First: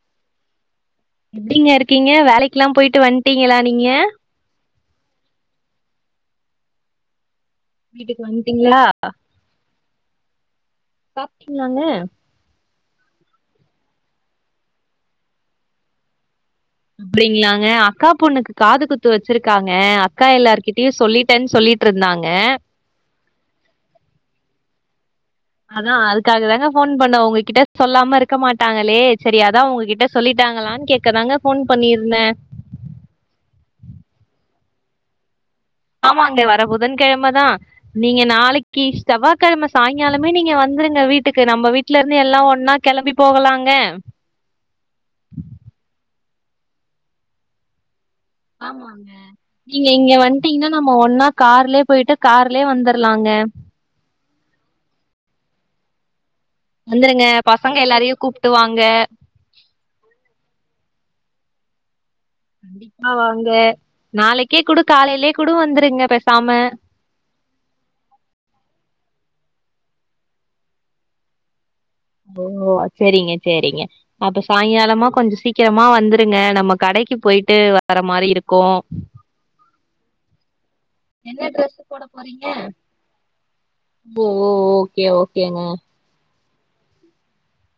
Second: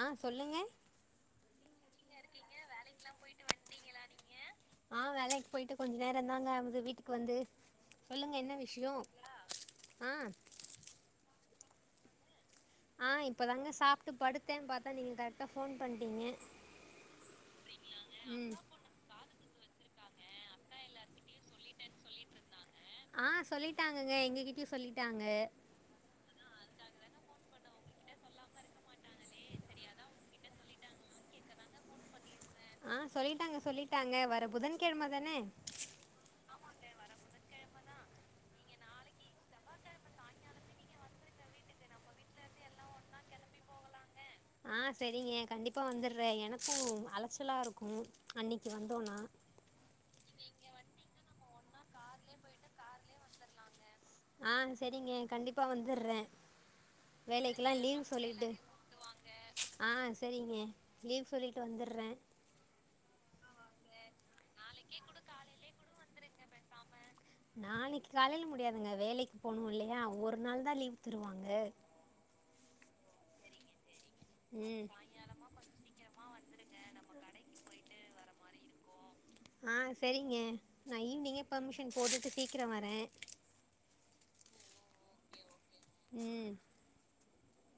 ஆஹ் சொல்லுங்க எப்டிங்க இருக்கீங்க வேலைக்கெலாம் போயிட்டு வந்ட்டீங்களா நீங்க ஆஹ் வேலைக்கு போயிட்டு கொஞ்ச நேர தாங்க ஆவுது வீட்டுக்கு வந்து வீட்டுக்கு சொல்லுங்க என்ன வந்ட்டீங்ளா விஷயம் ஆ இருக்கீங்கலாங்க ஆஹ் இப்பதாங்க சாப்ட்டு படுத்தேன் பார்த்தா நீங்க கரெக்டா போன் பண்டிங்க அப்டிங்களாங்க அக்கா பொண்ணுக்கு காது குத்து வச் வச்சிருக்காங்க அக்கா எல்லார்கிட்டயு சொல்லிட்டேன் சொல்லிட்டுருந்தாங்க ஆஹ் சொல்லிட்டாங்கங்க எங்ககிட்டயு சொல்லிட் அதான் அதுக்காக தாங்க போன் பண்ண உங்ககிட்ட சொல்லாம இருக்க மாட்டாங்களே செரி அதா உங்ககிட்ட சொல்லிட்டாங்களான் கேக்கதாங்க போன் பண்ணிருந்தே ஆஹ் சொல்லிட்டாங்க சொல்லிட்டாங்க வர புதன்கிழமை தானே ஆமாங்க வர புதன்கிழமதான் நீங்க நாளைக்ககி செவ்வகிழம சாய்ங்காலமே நீங்க வந்துருங்க வீட்டுக்கு நம்ம வீட்டு்லருந்தே எல்லா ஒன்னா கிளம்பி போகலாங்க ஆஹ் செரிங்க கண்டிப்பா வந்துடுற்றே எனக்கு அலைச்சலா இருக்கு ஆமாங்க நீங்க இங்க வந்துட்டீங்கன்னா நம்ம ஒன்னா கார்லே போயிட்டு கார்லேவந்துர்லாங்க ஆஹ் செரிங்க கண்டிப்பா வந்துற்றே வந்துருங்க பசங்க எல்லாரையு கூப்ட்டுவாங்க ஆ சரிங்க லீவ் சொல்லிட்டு வந்துற்றே கண்டிப்பா வாங்க நாளைக்கே கூட காலையிலயே கூட வந்துருங்க பேசாம நாளைக்கு காலையில முடியாதுங்க வேலைக் போனும் இல்லையா ஒரு நாள் தா லீவ் தருவாங்க ஓ செரிங்க செரிங்க அப்ப ம் சாய்ங்காலமா கொஞ்ச சீக்கிரமா வந் இருங்க நம்ம கடைக்கி போயிட்டு வர மாரி இருக்கோ ஆஹ் செரிங்க நா ஈவி்னிங்கே என்ன ட்ரெஸ் பர்மிஷன் போட போட்டுட்டு போறீங்க சீக்கிர வரே ஓ ஓ ஓகே ஓகேங்க ம்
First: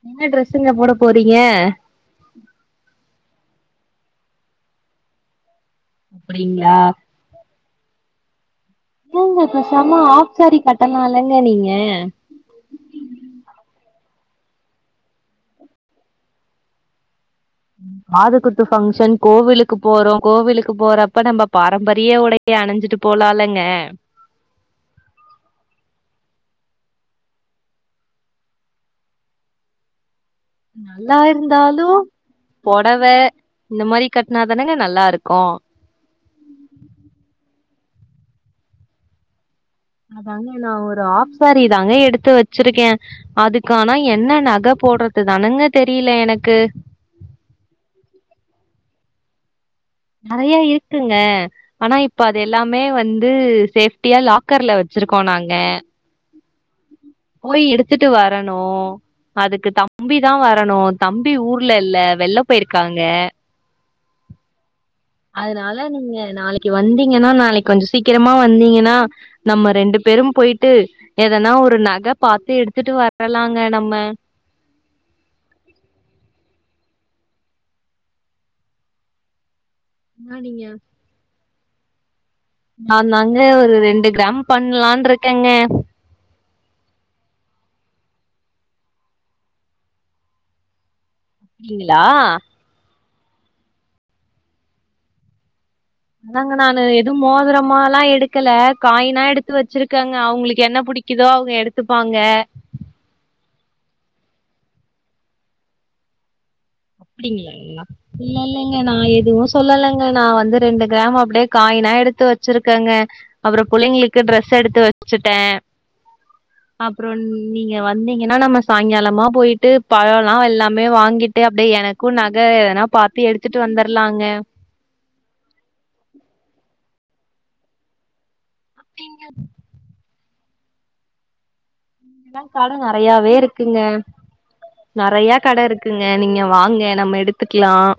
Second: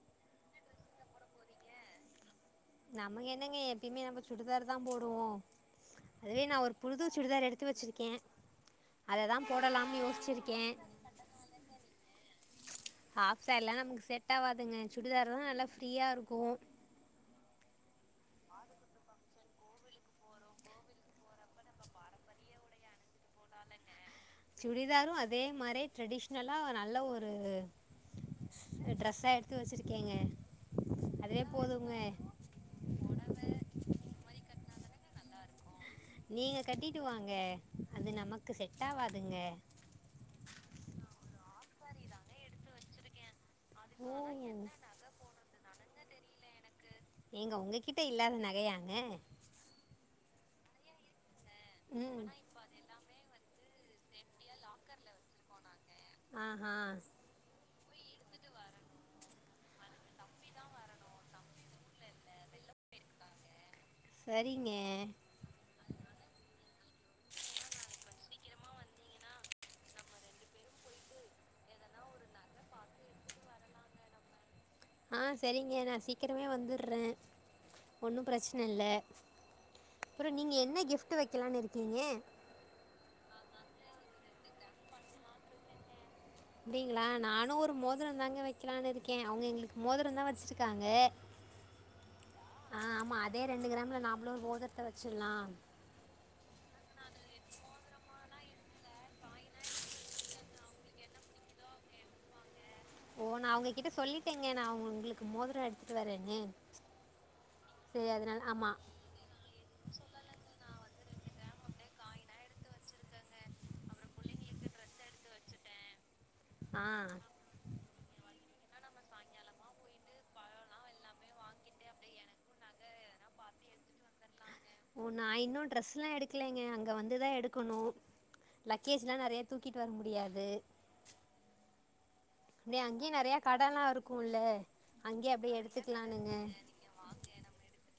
என்ன டிரெஸ்ங்க போட போறீங்க நம்ம என்னங்க எப்பயுமே நம்ம சுடிதார்தா போடுவோ அது நா ஒரு அப்டிங்களா புது சுடிதார் எடுத்து வச்சிருக் க்கே ஏங்க பேசாம ஆஃப் சாரி கட்டலாலங்க நீங்க ஹாஃப் சாரிலா நமக்கு செட் ஆவாதுங்க சுடிதார்தா நல்லா ஃப்ரீயா இருக்கு ம் காது குத்து பங்க்ஷன் கோவிலுக்கு போறோ கோவிலுக்கு போறப்ப நம்ம பாரம்பரிய உடைய அணிஞ்சிட்டு போலாலங்க சுடிதாரும் அதே மாரி ட்ரெடிஷனலா நல்ல ஒரு ட்ரெஸ்ஸா எடுத்து வச்சிருக்கேங்க நல்லா இருந்தாலும் புடவ இந்த மாரி கட்டினாதானேங்க நல்லா இருக்கும் நீங்க கட்டிட்டு வாங்க அது நமக்கு செட் ஆவாதுங்க அதாங்க நான ஒரு ஆப்சாரி தாங்க எடுத்து வச்சிருக்கேன் அதுக்கானா ஓ என்ன நக போடுறது தானுங்க தெரிய புரியல எனக்கு ஏங்க உங்ககிட்ட இல்லாத நகையாங்க நெறையா இருக்குங்க ஆனா இப்ப ம் அது எல்லாமே வந்து சேஃப்டியா லாக்கர்ல வச்சிருக்கோம் நாங்க ஆ ஹா போய் எடுத்துட்டு வரணு அதுக்கு தம்பிதா வரணு தம்பி ஊர்ல இல்ல வெளில போயிருக்காங்க சரிங்க அதனால நீங்க நாளைக்கு வந்தீங்கன்னா நாளைக்கு கொஞ்சம் சீக்கிரமா வந்தீங்கன்னா நம்ம ரெண்டு பேரும் போயிட்டு எதனா ஒரு நகை பாத்து எடுத்துட்டு வரலாங்க நம்ம ஆஹ் சரிங்க நா சீக்கிரமே வந்து ட்றேன் ஒண்ணும் பிரச்சன இல்ல அப்புற நீங்க என்ன கிஃப்ட் வைக்கலாம்னு இருக்கி க்கீங்க நான்தாங்க ஒரு ரெண்டு கிராம் பண்லானு இருக்கேங்க அப்டிங்களா நானு ஒரு மோதிரம்தாங்க வைக்கலாம்னு இருக்கேன் அவங்க எங்களுக்கு மோதிரம்தா வச்சிருக்காங்க அப்டிங்களா ஆமா அதே ரெண்டு கிராம்ல நாமலு ஒரு மோதிரத்த வச்சிடலாம் அதாங்க நானு எதுவும் மோதிரமாலா எடுக்கல காயினா எடுத்து வச்சிருக்கேங்க அவங்களுக்கு என்ன பிடிக்குதோ அவங்க எடுத்துப்பாங்க ஓ நா அவங்ககிட்ட சொல்லிட்டேங்க நா அவங்க உங்களுக்கு மோதரோ எடுத்துட்டு வரேன்னு அப்டிங்களாங்களா சரி இல்ல அதனால ஆமா இல்லங்க நான எதுவும் சொல்லங்க நான் வந்து ரெண்டு கிராம் அப்டியே காயினா எடுத்து வச்சிருக்கங்க அப்ற பிள்ளைங்களுக்கு ட்ரெஸ் எடுத்து வச்சுட்டேன் ஆ அப்றோ ந் நீங்க வந்தீங்கன்னா நம்ம சாய்ங்காலமா போயிட்டு பழலாலாம் எல்லாமே வாங்கிட்டு அப்டியே எனக்கும் நகை எதனா பாத்து எடுத்துட்டு வந்துர்லாங்க ஓ நான் இன்னும் ட்ரெஸ்லா எடுக்கலைங்க அங் அங்க வந்துதா எடுக்கணு லக்கேஜ்லாம் நெறையா தூக்கிட்டு வர முடியாது கடை அப்டியே அங்கேயே நறையாவே நெறைய இருக்குங்க கடலா இருக்குல்ல நறைய அங்கேயே அப்டியே கடை இருக்குங்க எடுத்துக்கலானுங்க நீங்க வாங்க நம்ம எடுத்துக்கலாம்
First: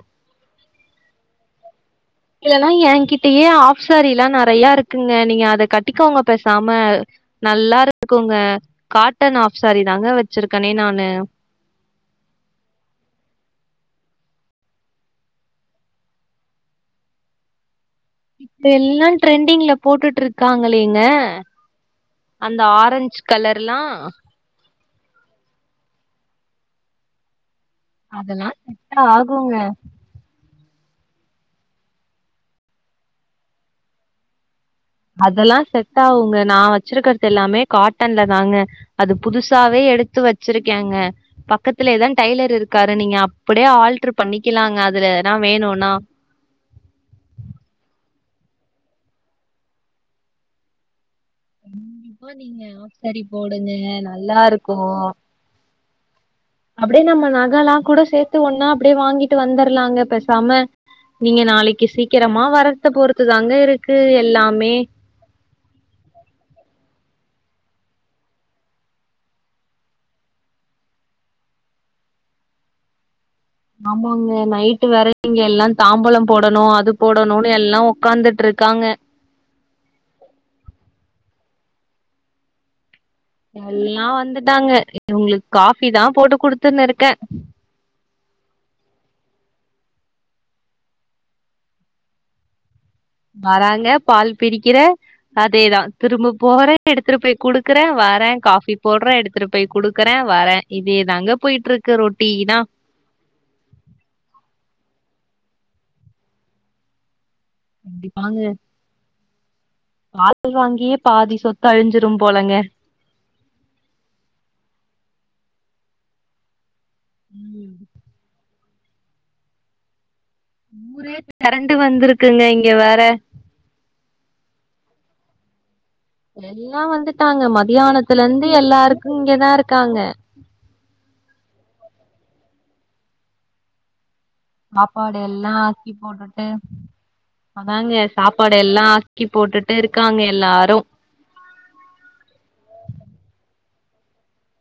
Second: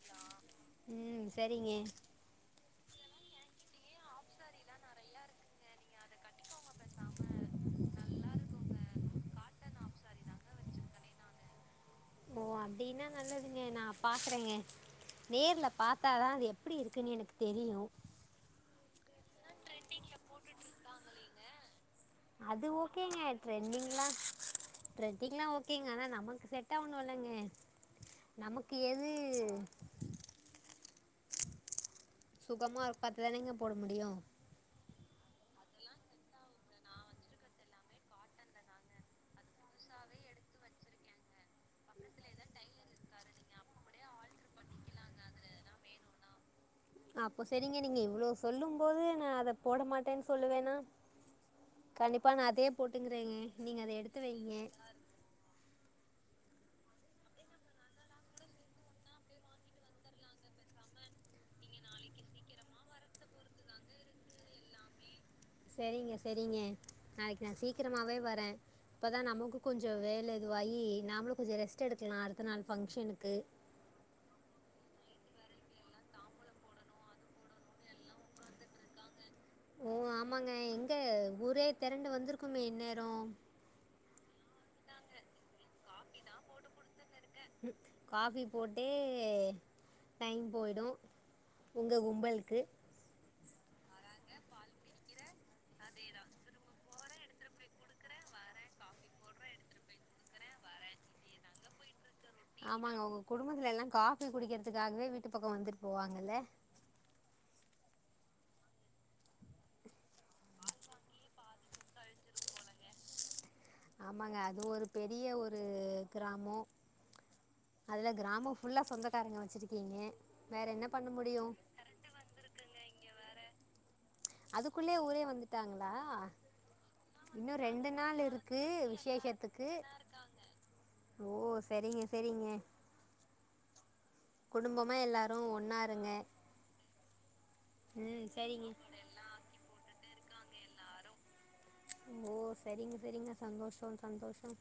உம் சரிங்க இதெல்லாம் என்கிட்டயே ஆஃப் சாரி எல்லாம் நறைய இருக்குங்க நீங்க அத கட்டிக்கவங்க பேசாம நல்லா இரு இருக்குங்க காட்டன் ஆஃப் சாரி தாங்க வச்சிருக்கேனே நானு ஓ அப்படின்னா நல்லதுங்க நான் பாக்குறேங்க நேர்ல பாார்த்தாதான் அது எப்படி இருக்குன்னு எனக்கு தெரியும் இப்ப எல்லாம் ட்ரெண்டிங்ல போட்டுட்டு இருக்காங்களேங்க அந்த அது ஓகேங்க ஆரஞ்ச் கலர்லாம் ட்ரெண்டிங்லா ட்ரெண்டிங்லா ஓகேங்க ஆனா நமக்கு செட் ஆகணும் இல்லங்க அதெல்லாம் செட்டா ஆகுங்க சுகமா ஒரு பத்துதானேங்க போட முடியும் அதெல்லாம் செட் ஆவுங்க நான் வச்சிருக்கறிறது எல்லாமே காட்டன்ல தாங்க அது புதுசாவே எடுத்து வச்சுருக்கேங்க பக்கத்துலேதான் டைலர் இருக்காரு நீங்க அப்படியே ஆல்டரு பண்ணிக்கலாங்க அதுலனா வேணும்னா அப்போ சரிங்க நீங்க இவ்வளவு சொல்லும் போது நான் அத போட மாட்டேன்னு சொல்லுவேனா கண்டிப்பா நா நீங்க அதே ஆஃப் சரி போட்டுங்கிறேங்க போடுங்க நீங்க அத எடுத்து நல்லா வைங்க இருக்கும் அப்படியே நம்ம நகாலா கூட சேர்த்த ஒன்னா அப்படியே வாங்கிட்டு வந்துர்லாங்க பேசாம நீங்க நாளைக்கு சீக்கிரமா வரறத பொருத்து தாங்க இருக்கு எல்லாமே சரிங்க சரிங்க நாளைக்கு நான் சீக்கிரமாவே வரேன் இப்போதான் நமக்கும் கொஞ்சம் வேலை எதுவாகி நாமளும் கொஞ்சம் ரெஸ்ட் எடுக்கலாம் அடுத்த நாள் ஃபங்க்ஷனுக்கு ஆமாங்க நைட்டு வற இங்க எல்லாம் தாம்பழம் போடணும் அது போடணும்னு எல்லாம் உக்காரத்துட்டு இருக்காங்க ஓ ஆமாங்க எங்க ஊரே திரண்டு வந்திருக்குமே என்ன தாங்க உங்களுக்கு காபி தான் போட்டு குடுத்துன்னு இருக்கேன் காபி போட்டே டைம் போயிடும் உங்க கும்பலுக்கு வராங்க பால் பிடிக்கிற அதேதான் திரும்ப போறன் எடுத்துட்டு போய் குடுக்குறேன் வரேன் காபி போடுறேன் எடுத்துட்டு போய் குடுக்குறேன் வரேன் இதேதாங்க போயிட்டு இருக்கு ரொட் ஆமாங்க உங்க குடும்பத்துல எல்லாம் காபி குடிக்கிறது த்துக்காகவே வீட்டு பக்கம் வந்துட்டு போவாங்கல்ல கண்டிப்பாங்க பால் வாங்கியே பாதி சொத்து அழிஞ்சிரும் போலங்க ஆமாங்க அது ஒரு பெரிய ஒரு கிராமோ ம். அதுல கிராம ஃபுல்லாக சொந்தக்காரங்க வச்சுருக்கீங்க வேறு என்ன பண்ண ஊரே முடியும் தெரண்டு வந்திருக்குங்க இங்க வேற அதுக்குள்ளயே ஊரே வந்துட்டாங்க எல்லாம் வந்துட்டாங்க நாள் மதியானத்துல இருந்து இருக்குது எல்லாருக்கும் இங்கதான் விசேஷத்துக்கு இருக்காங்க ஓ சரிங்க சரிங்க குடும்பமாக சாப்பாடு எல்லாரும் எல்லாம் ஒன்றா ஆக்கி இருங்க போட்டுட்டு அதாங்க ம் சாப்பாடு சரிங்க எல்லாம் அக்கி போட்டுட்டு இருக்காங்க எல்லாரும் ஓ சரிங்க சரிங்க சந்தோஷம் சந்தோஷம்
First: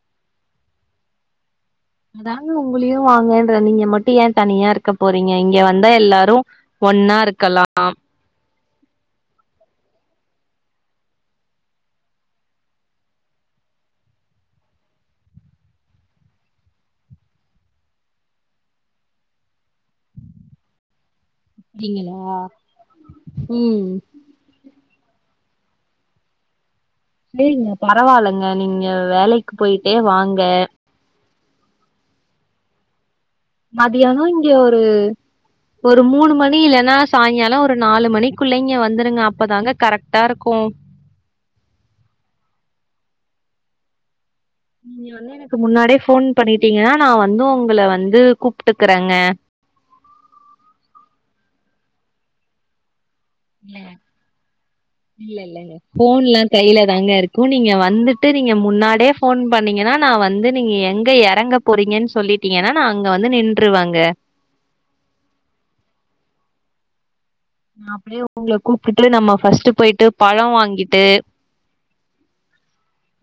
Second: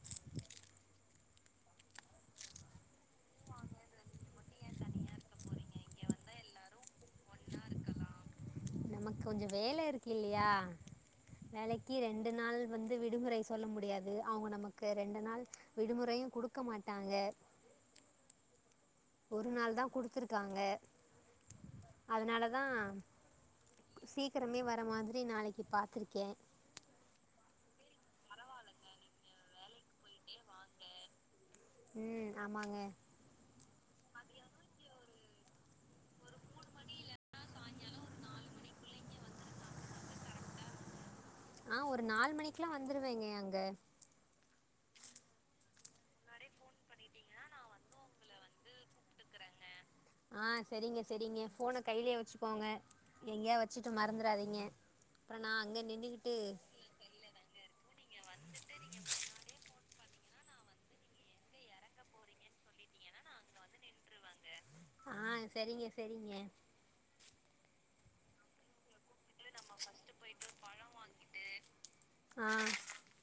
அதாங்க உங்களையும் வாங்கன்ற நீங்க மட்டும் ஏன் தனியா இருக்க போறீங்க இங்க வந்தா எல்லாரும் ஒன்னா இருக்கலாம் நமக்கு கொஞ்சம் வேலை இருக்கு இல்லையா வேலைக்கு ரெண்டு நாள் வந்து விடுமுறை சொல்ல முடியாது அவங்க நமக்கு ரெண்டு நாள் விடுமுறையும் குடுக்க மாட்டாங்க ஒரு நாள் தான் குடுத்துருக்காங்க அப்டிங்களா? அதனாலதான் ம். சீக்கிரமே வர அத மாதிரி நாளைக்கு பாத்துருக்கேன் சரிங்க பரவாயில்லைங்க நீங்க வேலைக்கு போயிட்டே வாங்க ம் ஆமாங்க மதியானம் இங்க ஒரு ஒரு மூணு மணி இல்லன்னா சாயங்காலம் ஒரு நாலு மணிக்குள்ள இங்க வந்துருங்க அப்பதாங்க கரெக்டா இருக்கும் ஆ ஒரு நாலு மணிக்கு எல்லாம் வந்துருவேங்க அங்க நீங்க வந்து எனக்கு முன்னாடியே போன் பண்ணிட்டிங்கன்னா நான வந்து உங்கள வந்து கூப்பிட்டுக்கறேங்க ஆ சரிங்க சரிங்க போன கையிலயே வச்சுக்கோங்க எங்கேயா இல்ல வச்சுட்டு மறந்துடாதீங்க இல்ல அப்புறம் நான் இல்லங்க அங்கே போன் நின்றுக்கிட்டு எல்லாம் கையில தாங்க இருக்கும் நீங்க வந்துட்டு நீங்க முன்னாடே போன் பண்ணீங்கன்னா நான வந்து நீங்க எங்க இறங்க போறீங்கன்னு சொல்லிட்டிங்கன்னா நான அங்க வந்து நின்றுருவாங்க ஆ செரிங்க செரிங்க நான் அப்டியே உங்களை கூப் நம்மபஸ்ட் போயிட்டு பழம் வாங்கிட்டு ஆ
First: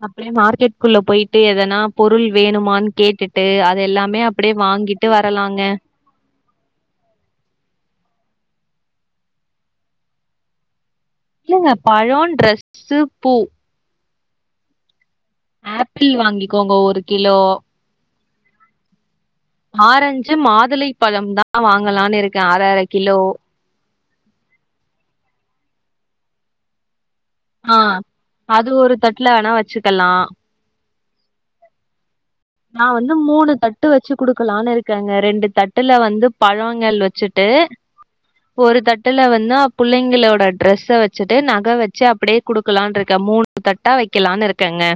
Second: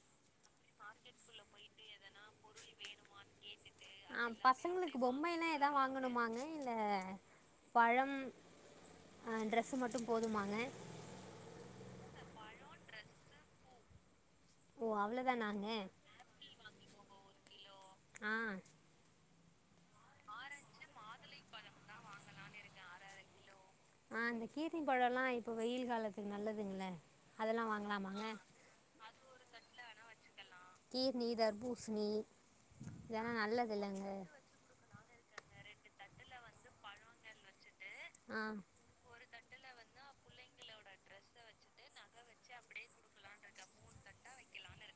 அப்டியே மார்கெட் குல்ல போயிட்டு எதனா பொருள் வேணுமான்னு கேட்டுட்டு எல்லாமே ஆ அப்டியே பசங்களுக்கு வாங்கிட்டு பொம்மையன்ன வரலாங்க ஏதான் வாங்கணுமாங்க இல்ல பழம் அ டிரஸ்மட்டும் போதுமாங்க இல்லங்க பழம் டெரஸ் பூ ஓ அவள ஆப்பிள் வாங்கிக்கோங்க ஒரு கிலோ ஆ ஆரஞ்சு மாதுளை பழம் தான் வாங்கலான்னு இருக்கேன் அர அர கிலோ ஆ அந்த கீருனி பழம் எல்லாம் இப்ப வெயில் காலத்துக்கு நல்லதுங்கள அதெல்லா ஆ வாங்கலாமாங்க அது ஒரு தட்டுல வேணா வச்சு எல்லாம் எல்லாம் கீர்னி தர்பூசணி நான வந்து இதெல்லா மூணு நல்லது தட்டு இல்லங்க வச்சு குடுக்கலான்னு இருக்கேங்க ரெண்டு தட்டுல வந்து பழங்கள் வச்சுட்டு ஆ ஒரு தட்டுல வ நா புள்ளைங்களோட ட்ரெஸ்ஸ வச்சுட்டு நகை வச்சு அப்டியே குடுக்கலாம்னு இருக்கேன் மூணு தட்டா வைக்கலாம்னு இருக்கேங்க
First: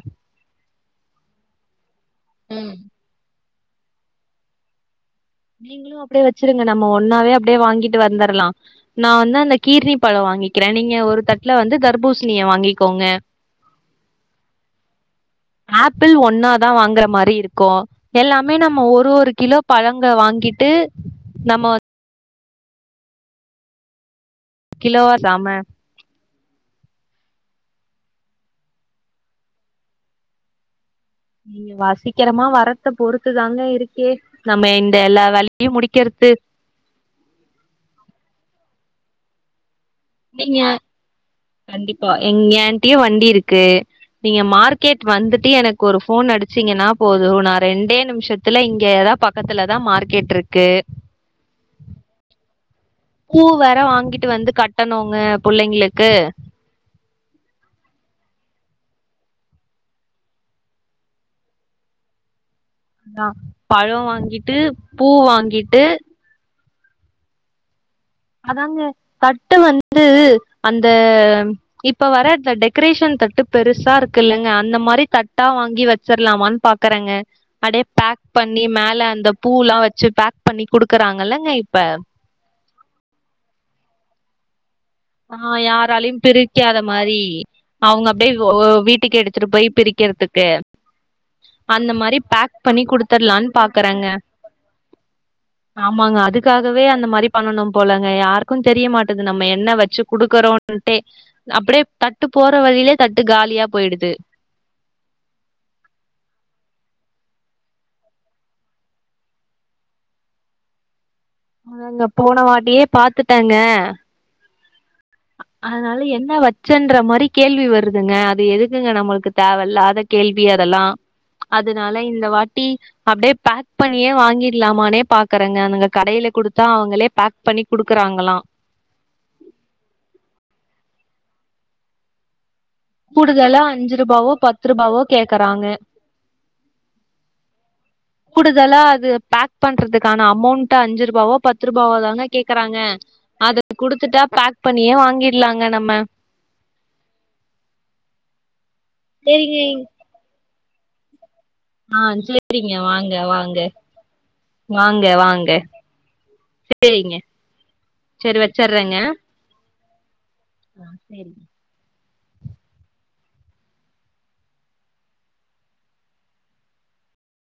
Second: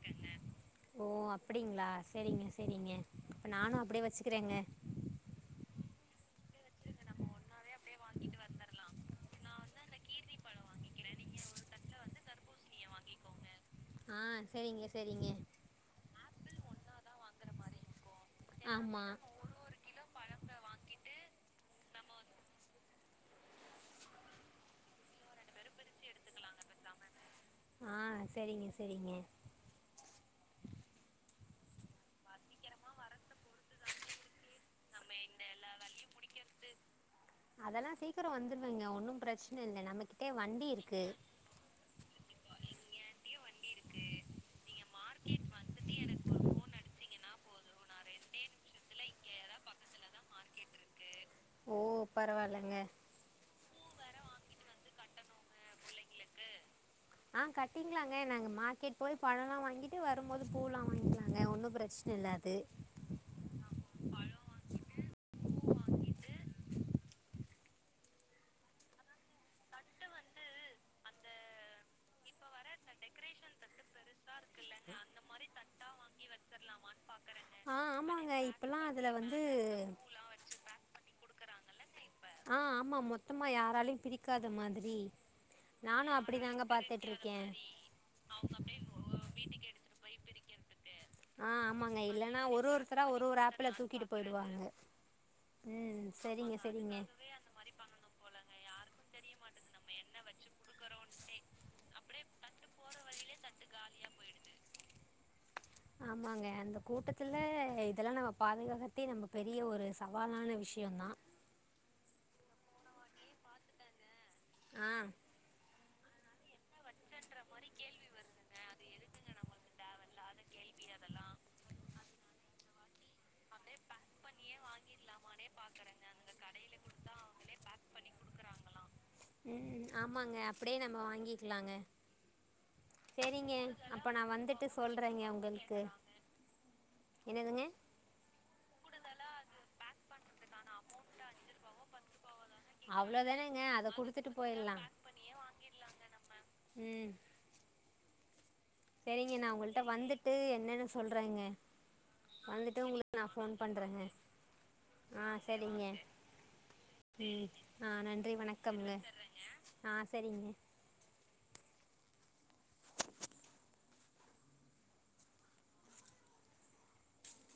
ஓ அப்டிங்களா செரிங்க ம். செரிங்க நானும் அப்டியே வச்சுக்கிறேங்க நீங்களும் அப்டியே வ வச்சிருங்க நம்ம ஒன்னாவே அப்டியே வாங்கிட்டு வந் கீர்ணி பழம் வாங்கிக்கிறேன் நீங்க ஒரு தட்டுல வந்து தர்பூசணிய வாங்கிக்கோங்க ஆ செரிங்க செரிங்க ஆப்பிள் ஒன் ன்ன தான் வாங்குற மாரி இருக்கும் எல்லாமே நம்ம ஆமா ஒரு ஒரு கிலோ பழ வாங்கிட்டு நம்ம கிலோ தம ஆ செரிங்க செரிங்க நீங்க வாசிக்கிறமா வா எடத்த பொறுத்துதாங்க இருக்கு நம்ம இந்த எல்லா வேலையும் முடிக்கிறது அதெல்லா சீக்கிரோ வந்துருவேங்க ஒன்னு பிரச்சன இல் நீங்க கண்டிப்பா எங்க ஆன்டியு வண்டி இருக்கு நீங்க மார்க்கெட் வந்துட்டு எனக்கு ஒரு ஃபோன் அடிச்சீங்கன்னா போதும் நா ரெண்டே நிமிஷத்துல இங்கேதா பக்கத்துலதா மார்க்கெட் இருக்கு ஓ பரவால்லங்க பூ வேற வாங்கிட்டு வந்து கட்டணுங்க புள்ளைங்களுக்கு ஆஹ் கட்டிக்கலாங்க நாங்க மார்க்கெட் போய் பழோல்லா வாங்கிட்டு வரும் போது பூல்லாம் வாங்கிக்கலாங்க ஒன்னும் பிரச்சனை இல்ல அது ஆ பழோ வாங்கிட்டு பூ வாங்கிட்டு அதாங்க தட்டு வந்து அந்த இப்ப வர அந்த டெக்கரேஷன் தட்டு பெருசா இருக் க்கு இல்லங்க அந்த மாரி தட்டா வாங்கி வச்சிரலாமானு பாக்கறங்க ஆ அப்டியே பேக் ஆமாங்க பண்ணி இப்பல்லா அதுல மேல அந்த வந்து பூ எல்லாம் வச்சு பேக் பண்ணி குடுக்கறாங்கல்லங்க ப்ப ஆஹ் ஆமா மொத்தமா யாராலையும் பிரிக்காத மாதி ஆஹ் யாராலயும் பிரிக்காத மாரி பாத்துட்ருக்கே அவங்க அப்டியே வீட்டுக்கு எடுத்துட்டு போய் பிரிக்கிறதுக்கு ஆ அந்த ஆமாங்க மாரி இல்லன்னா பேக் ஒரு பண்ணி ஒருத்தரா ஒரு ஒரு குடுத்தடலானு ஆப்பிள தூக்கிட்டு பாக்குறங்க போயிடுவாங்க ம் ஆமாங்க சரிங்க அதுக்காகவே சரிங்க அந்த மாரி பண்ணனும் போலங்க யாருக்கும் தெரிய மாட்டது நம்ம என்ன வச் குடுக்கறவங்கிட்டே அப்டியே தட்டு போற வழியிலே தட்டு காலியா போயிடுது ஆமாங்க அந்த கூட்டத்துல இதெல்லா நம்ம பாதுகாககத்தே நம்ம பெரிய ஒரு சவாலான விஷயோந்தா அதாங்க போன வாட்டியே பாத்துட்டங்க ஆஹ் அதனால என்ன வச்சன்ற மாரி கேள்வி வருதுங்க அது எதுக்குங்க நம்மளுக்கு தேவையில்லாத கேள்வி [unintelligible] அதெல்லா அத நா ல்ல இந்த வாட்டி அப்டியே பேக் பண்ணியே வாங்கிடலாமே பாக்குறேங்க அங்க கடையில கொடுத்தா அவங்களே பேக் பண்ணி குடுக் க்றாங்களா ம் ஆமாங்க அப்படியே நம்ம வாங்கிக்கலாங்க சரிங்க கூடுதலா அஞ்சு அப்ப நான் ரூபாவோ வந்துட்டு பத்து ரூபாவோ சொல்றேங்க கேக்குறாங்க உங்களுக்கு என்னதுங்க கூடுதலா அது பேக் பண்றதுக்கான அமௌண்ட் அஞ்சு ரூபாவோ பத்து ரூபாவோ தாங்க கேக்கறாங்க அவ்ளோதானங்க அத குடுத்துட்டா குடுத்துட்டு பேக் போயிடலா பண்ணியே வாங்கிடலாங்க நம்ம ம் சரிங்க நான் சேரிங்க உங்கள்ட்ட வந்துட்டு என் என்னென்ன சொல்றாங்க ஆ சேரிங்க வந்துட்டு வாங்க உங்களுக்கு நான் ஃபோன் வாங்க பண்றேங்க வாங்க ஆஹ் வாங்க சரிங்க சேரிங்க ம் ஆஹ் நன்றி வணக்கம்ங்க ஆ சரிங்க ஆஹ் செரி